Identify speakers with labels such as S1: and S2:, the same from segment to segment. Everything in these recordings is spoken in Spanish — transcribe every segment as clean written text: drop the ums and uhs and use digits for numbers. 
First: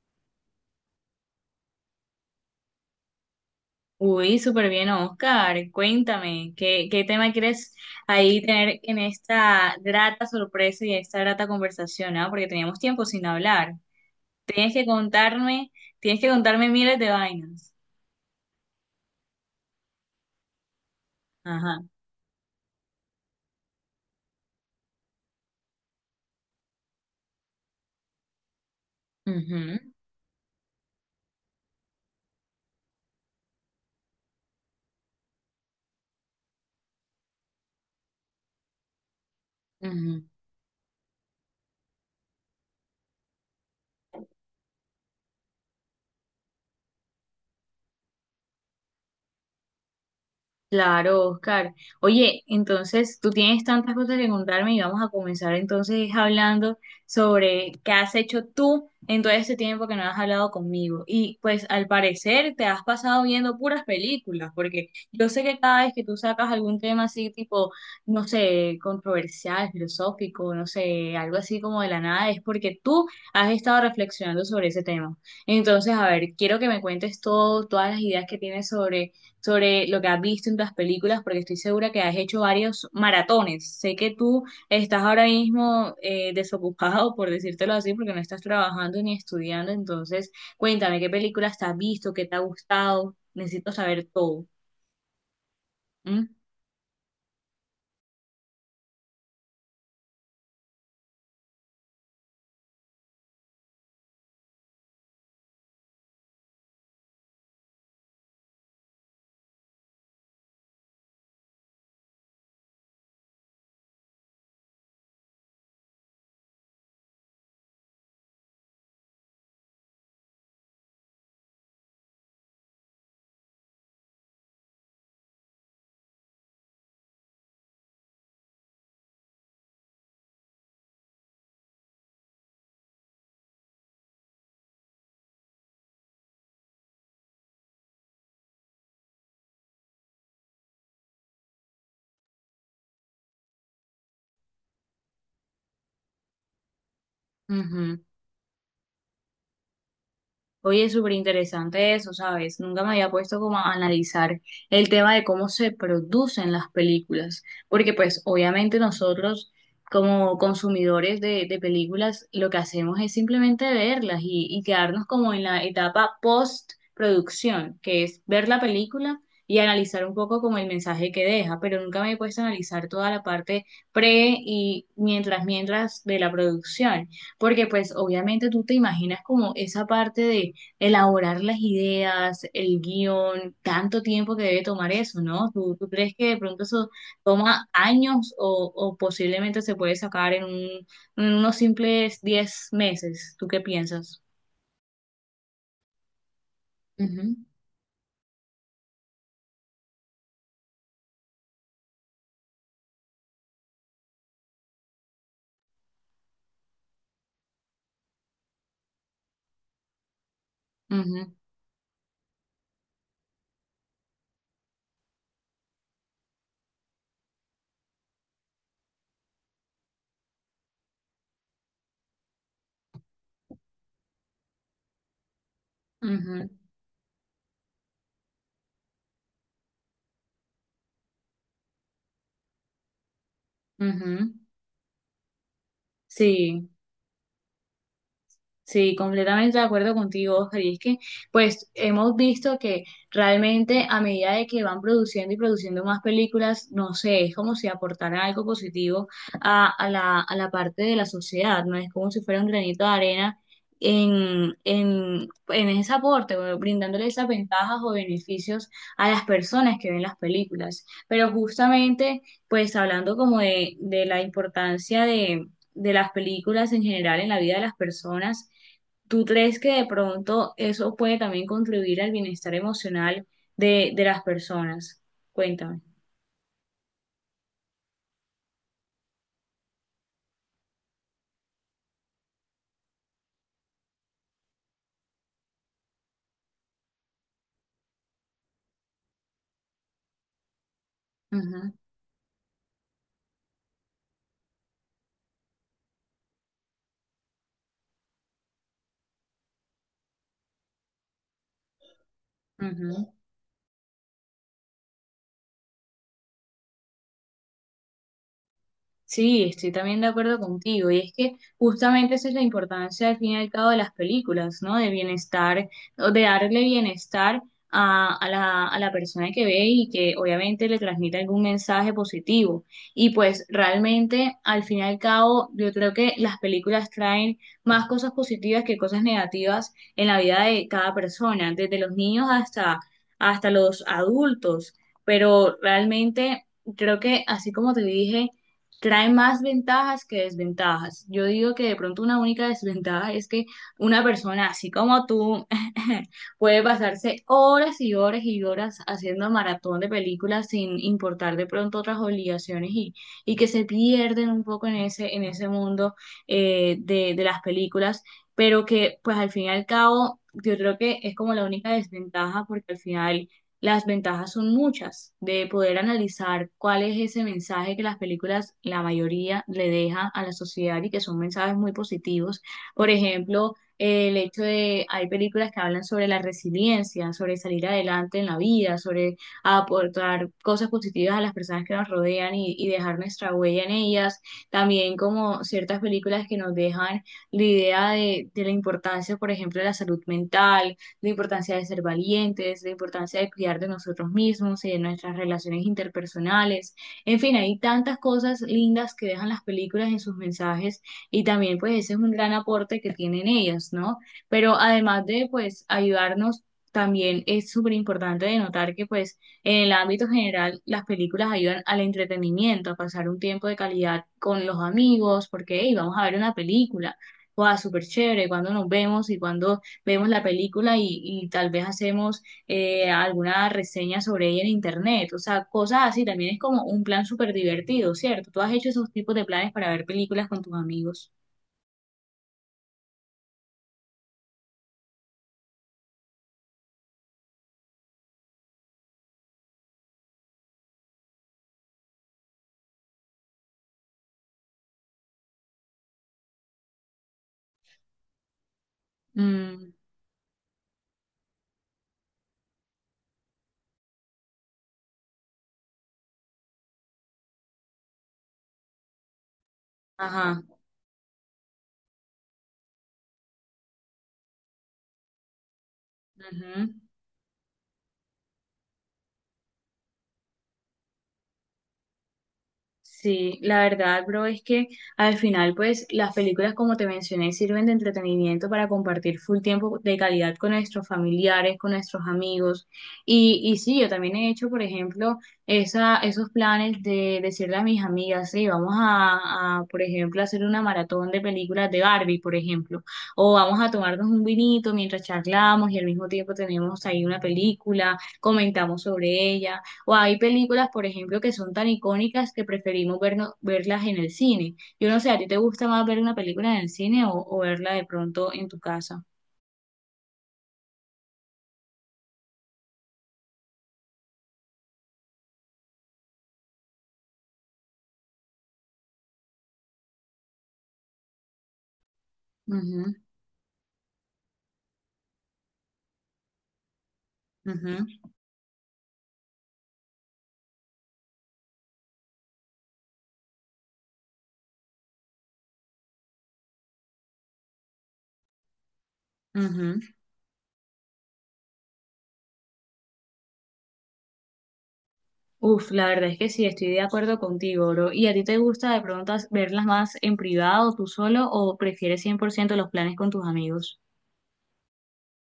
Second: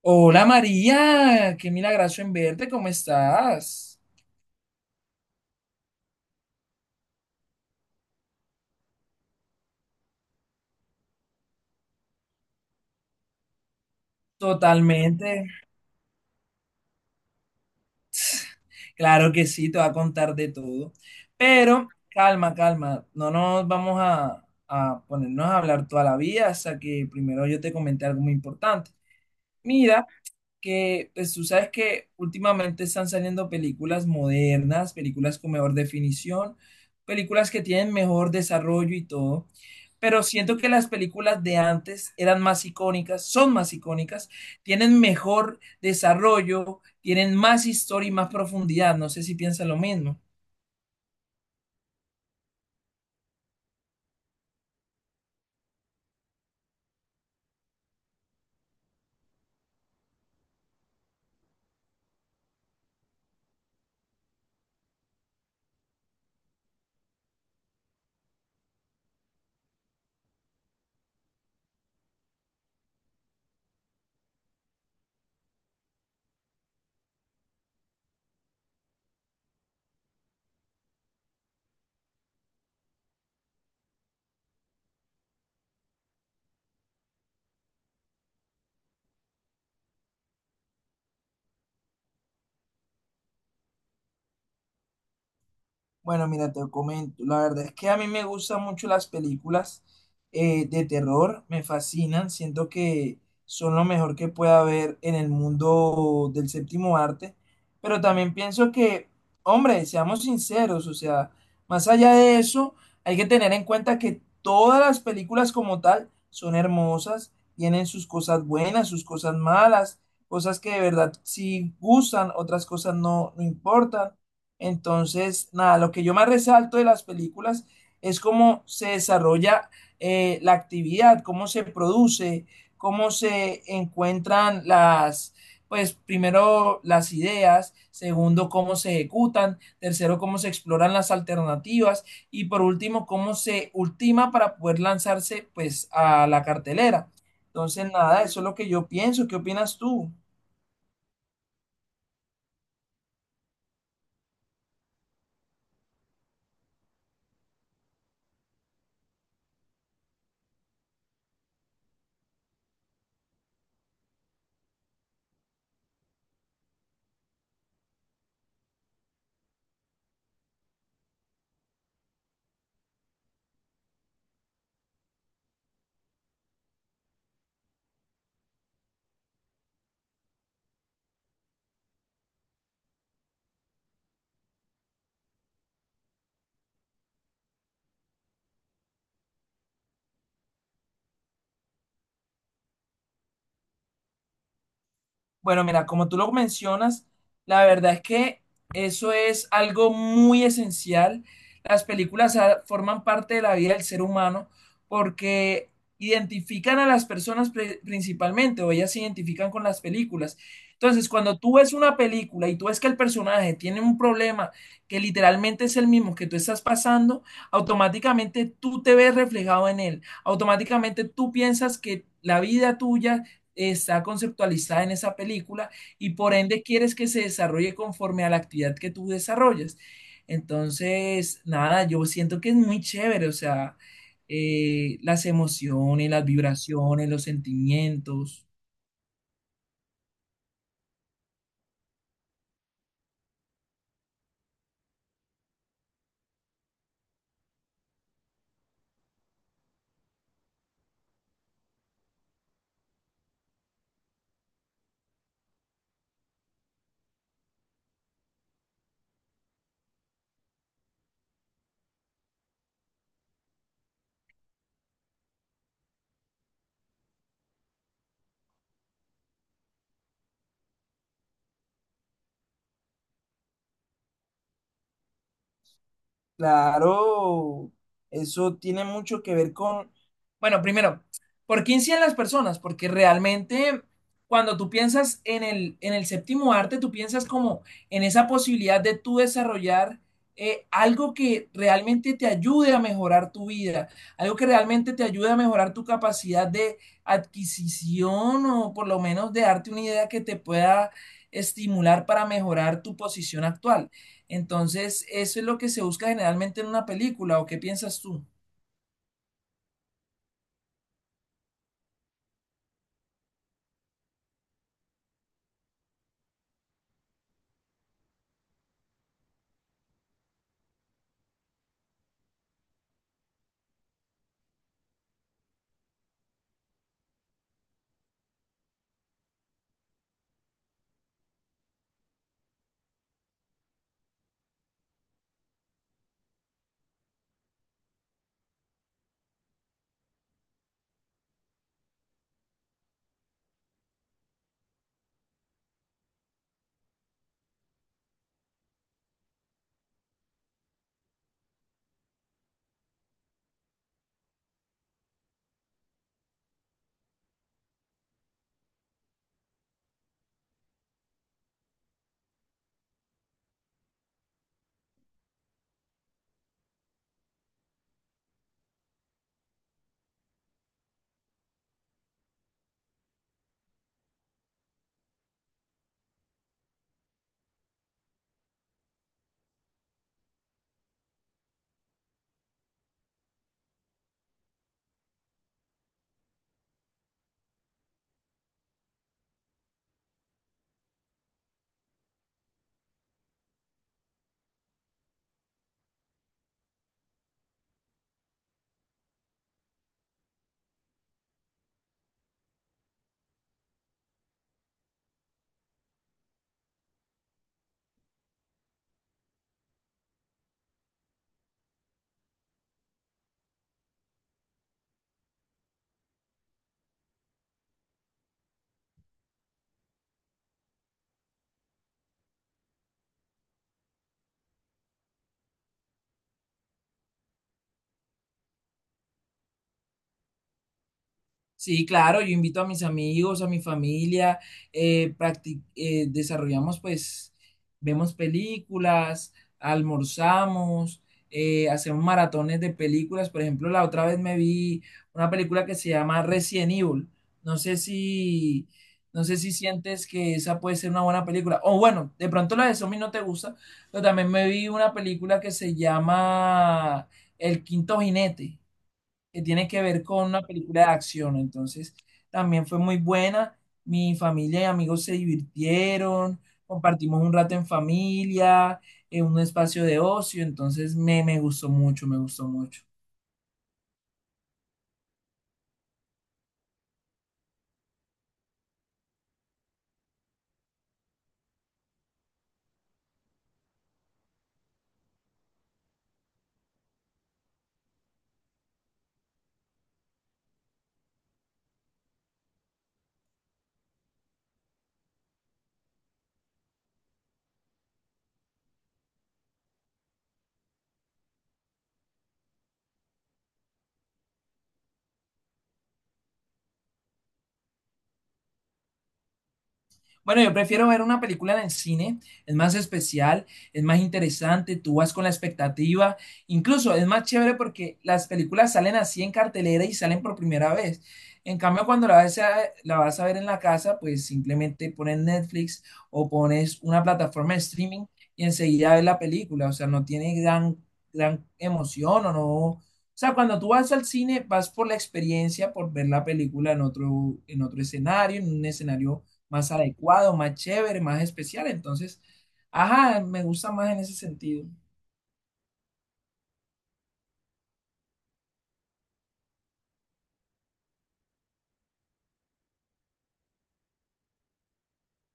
S1: Hola María, qué milagroso en verte, ¿cómo estás?
S2: Uy, súper bien, Oscar. Cuéntame, ¿qué tema quieres ahí tener en esta grata sorpresa y esta grata conversación, ¿ah? Porque teníamos tiempo sin hablar. Tienes que
S1: Totalmente,
S2: contarme, tienes que contarme miles de vainas.
S1: claro que sí, te voy a contar de todo.
S2: Ajá.
S1: Pero calma, calma, no nos vamos a ponernos a hablar toda la vida hasta que primero yo te comente algo muy importante.
S2: Ujú,
S1: Mira, que, pues tú sabes que últimamente están saliendo películas modernas, películas con mejor definición, películas que tienen mejor desarrollo y todo,
S2: ujú.
S1: pero siento que las películas de antes eran más icónicas, son más icónicas, tienen mejor desarrollo, tienen más historia y más profundidad, no sé si piensan lo mismo.
S2: Claro, Oscar. Oye, entonces tú tienes tantas cosas que contarme y vamos a comenzar entonces hablando sobre qué has hecho tú en todo este tiempo que no has hablado conmigo. Y pues al parecer te has pasado viendo puras películas, porque yo sé que cada vez que tú sacas algún tema así tipo, no sé, controversial, filosófico, no sé, algo así como de la nada, es porque tú has estado reflexionando sobre ese tema. Entonces, a ver, quiero que me cuentes todo, todas las ideas que tienes sobre lo que has visto en las películas, porque estoy segura que has hecho varios maratones. Sé que tú estás ahora mismo desocupado, por decírtelo así, porque no estás trabajando ni estudiando. Entonces, cuéntame qué películas te has visto, qué te ha gustado. Necesito saber todo.
S1: Bueno,
S2: ¿Mm?
S1: mira, te comento. La verdad es que a mí me gustan mucho las películas de terror, me fascinan. Siento que son lo mejor que puede haber en el mundo del séptimo arte. Pero también pienso que, hombre, seamos sinceros, o sea, más allá de eso, hay que tener en cuenta que todas las películas como tal son hermosas, tienen sus cosas buenas, sus cosas malas, cosas que de verdad sí gustan, otras cosas no, no importan. Entonces, nada, lo que yo más resalto de las películas es cómo se desarrolla la actividad, cómo se produce, cómo se encuentran las, pues primero las ideas, segundo cómo se ejecutan, tercero cómo se exploran las alternativas y por último cómo se ultima para poder lanzarse pues a la cartelera. Entonces,
S2: Ujú.
S1: nada, eso es lo que yo pienso. ¿Qué opinas tú?
S2: Oye, súper interesante eso, ¿sabes? Nunca me había puesto como a analizar el tema de cómo se producen las películas, porque pues obviamente nosotros como consumidores de películas lo que hacemos es simplemente verlas y quedarnos como en la etapa post-producción, que es ver la película y analizar un poco como el mensaje que deja, pero nunca me he puesto a analizar toda la parte pre y mientras de la producción, porque pues obviamente tú te imaginas como esa parte de elaborar las ideas, el guión, tanto tiempo que debe tomar eso, ¿no? ¿Tú crees que de pronto eso toma años o posiblemente se puede sacar en un, en unos simples 10 meses? ¿Tú qué piensas?
S1: Bueno, mira, como tú lo mencionas,
S2: Ujú.
S1: la verdad es que eso es algo muy esencial. Las películas forman parte de la vida del ser humano porque identifican a las personas principalmente, o ellas se identifican con las películas. Entonces,
S2: Ujú,
S1: cuando tú ves una película y tú ves que el personaje tiene un problema que literalmente es el mismo que tú estás pasando, automáticamente tú te ves reflejado en él. Automáticamente tú piensas que la vida tuya está conceptualizada en esa película y por
S2: ujú,
S1: ende quieres que se desarrolle conforme a la actividad que tú desarrollas. Entonces, nada, yo siento que es muy chévere, o sea,
S2: ujú.
S1: las emociones, las
S2: Sí.
S1: vibraciones, los sentimientos.
S2: Sí, completamente de acuerdo contigo, Oscar. Y es que, pues, hemos visto que realmente a medida de que van produciendo y produciendo más películas, no sé, es como si aportaran algo positivo a la parte de la sociedad, ¿no? Es como si fuera un granito de arena en ese aporte, o brindándole esas ventajas o beneficios a las personas que ven las películas. Pero justamente, pues, hablando como de la importancia de las películas en general en la vida de las personas, ¿tú crees que de pronto eso puede también contribuir al bienestar emocional de las personas? Cuéntame.
S1: Claro, eso tiene mucho que ver con, bueno, primero, ¿por qué inciden las personas? Porque realmente cuando tú piensas en en el séptimo arte, tú piensas como en esa posibilidad de tú desarrollar algo que
S2: Ujú,
S1: realmente te ayude a mejorar tu vida, algo que realmente te ayude a mejorar tu capacidad de adquisición o por lo menos de darte una idea que te pueda estimular para mejorar tu
S2: ujú.
S1: posición actual. Entonces, eso es lo que se busca generalmente en una película, ¿o qué piensas tú?
S2: Sí, estoy también de acuerdo contigo. Y es que justamente esa es la importancia, al fin y al cabo, de las películas, ¿no? De bienestar, o de darle bienestar a la persona que ve y que obviamente le transmite algún mensaje positivo. Y pues realmente, al fin y al cabo, yo creo que las películas traen más cosas positivas que cosas negativas en la vida de cada persona, desde los niños hasta, hasta los adultos. Pero realmente creo que, así como te dije, trae más ventajas que desventajas. Yo digo que de pronto una única desventaja es que una persona así como tú puede pasarse horas y horas y horas haciendo maratón de películas sin importar de pronto otras obligaciones y que se pierden un poco en ese mundo de las películas, pero que pues al fin y al cabo yo creo que es como la única desventaja porque al final las ventajas son muchas de poder analizar cuál es ese mensaje que las películas, la mayoría, le dejan a la sociedad y que son mensajes muy positivos. Por ejemplo, el hecho de, hay películas que hablan sobre la resiliencia, sobre salir adelante en la vida, sobre aportar cosas positivas a las personas que nos rodean y dejar nuestra huella en ellas. También como ciertas películas que nos dejan la idea de la importancia, por ejemplo, de la salud mental, la importancia de ser valientes, la importancia de cuidar de nosotros mismos y de nuestras relaciones interpersonales. En fin, hay tantas cosas lindas que dejan las películas en sus mensajes y también pues ese es un gran aporte que tienen ellas, ¿no? Pero además de pues ayudarnos también es súper importante de notar que pues en el ámbito general las películas ayudan al entretenimiento, a pasar un tiempo de calidad con los amigos, porque hey, vamos a ver una película, wow, súper chévere, cuando nos vemos y cuando vemos la película y tal vez hacemos alguna reseña sobre ella en internet. O sea, cosas así también es como un plan súper divertido, ¿cierto? ¿Tú has hecho esos tipos de planes para ver películas con tus amigos?
S1: Sí, claro, yo invito a mis amigos, a mi familia, desarrollamos pues, vemos películas, almorzamos, hacemos maratones de películas. Por ejemplo, la otra vez me vi una película que se llama Resident Evil. No sé si, no sé si
S2: Mm,
S1: sientes que esa puede ser una buena película. O bueno, de pronto la de Zombie no te gusta, pero también me vi una película que se llama El Quinto Jinete que tiene que ver con
S2: ajá.
S1: una película de acción. Entonces, también fue muy buena. Mi familia y amigos se divirtieron,
S2: Ujú.
S1: compartimos un rato en familia, en un espacio de ocio. Entonces, me gustó mucho, me gustó mucho.
S2: Sí, la verdad, bro, es que al final, pues, las películas, como te mencioné, sirven de entretenimiento para compartir full tiempo de calidad con nuestros familiares, con nuestros amigos. Y sí, yo también he hecho, por ejemplo, esa, esos planes de decirle a mis amigas, sí, vamos a, por ejemplo, hacer una maratón de películas de Barbie, por ejemplo, o vamos a tomarnos un vinito mientras charlamos y al mismo tiempo tenemos ahí una película, comentamos sobre ella. O hay películas, por ejemplo, que son tan icónicas que preferimos verno- verlas en el cine. Yo no sé, ¿a ti te gusta más ver una película en el cine o verla de pronto en tu casa?
S1: Bueno, yo prefiero ver una película en el cine, es más especial, es más interesante, tú vas con la expectativa, incluso es más chévere porque las películas salen así en cartelera y salen por primera vez. En cambio, cuando
S2: Ujú,
S1: la vas a ver en la casa, pues simplemente pones Netflix o pones una plataforma de
S2: ujú,
S1: streaming y enseguida ves la película, o sea, no tiene gran emoción o no. O sea, cuando tú vas al cine, vas por la experiencia, por ver la película en en otro escenario, en un escenario más
S2: ujú.
S1: adecuado, más chévere, más especial. Entonces, ajá, me gusta más en ese sentido.
S2: Uf, la verdad es que sí, estoy de acuerdo contigo, bro. ¿Y a ti te gusta de pronto as- verlas más en privado, tú solo, o prefieres 100% los planes con tus amigos?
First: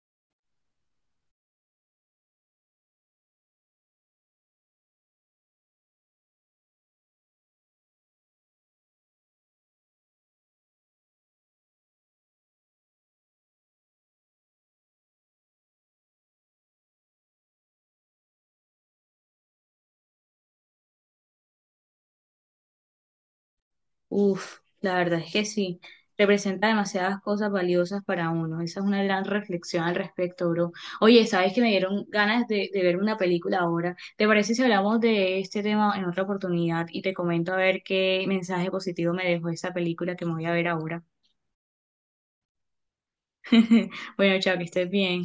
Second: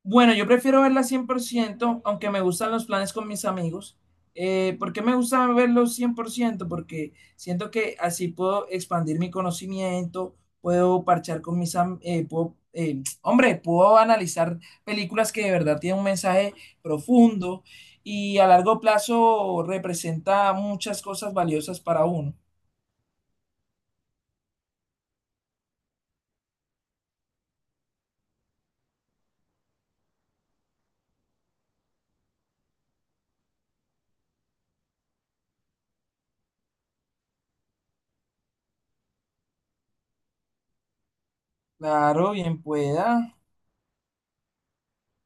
S1: Bueno, yo prefiero verla 100% aunque me gustan los planes con mis amigos. ¿Por qué me gusta verlos ciento? Porque siento que así puedo expandir mi conocimiento, puedo parchar con puedo, hombre, puedo analizar películas que de verdad tienen un mensaje profundo y a largo plazo representa muchas cosas valiosas para uno.
S2: Uf, la verdad es que sí, representa demasiadas cosas valiosas para uno. Esa es una gran reflexión al respecto, bro. Oye, ¿sabes que me dieron ganas de ver una película ahora? ¿Te parece si hablamos de este tema en otra oportunidad y te comento a ver qué mensaje positivo me dejó esa película que me voy a ver ahora?
S1: Claro, bien pueda.
S2: Bueno, chao, que estés bien.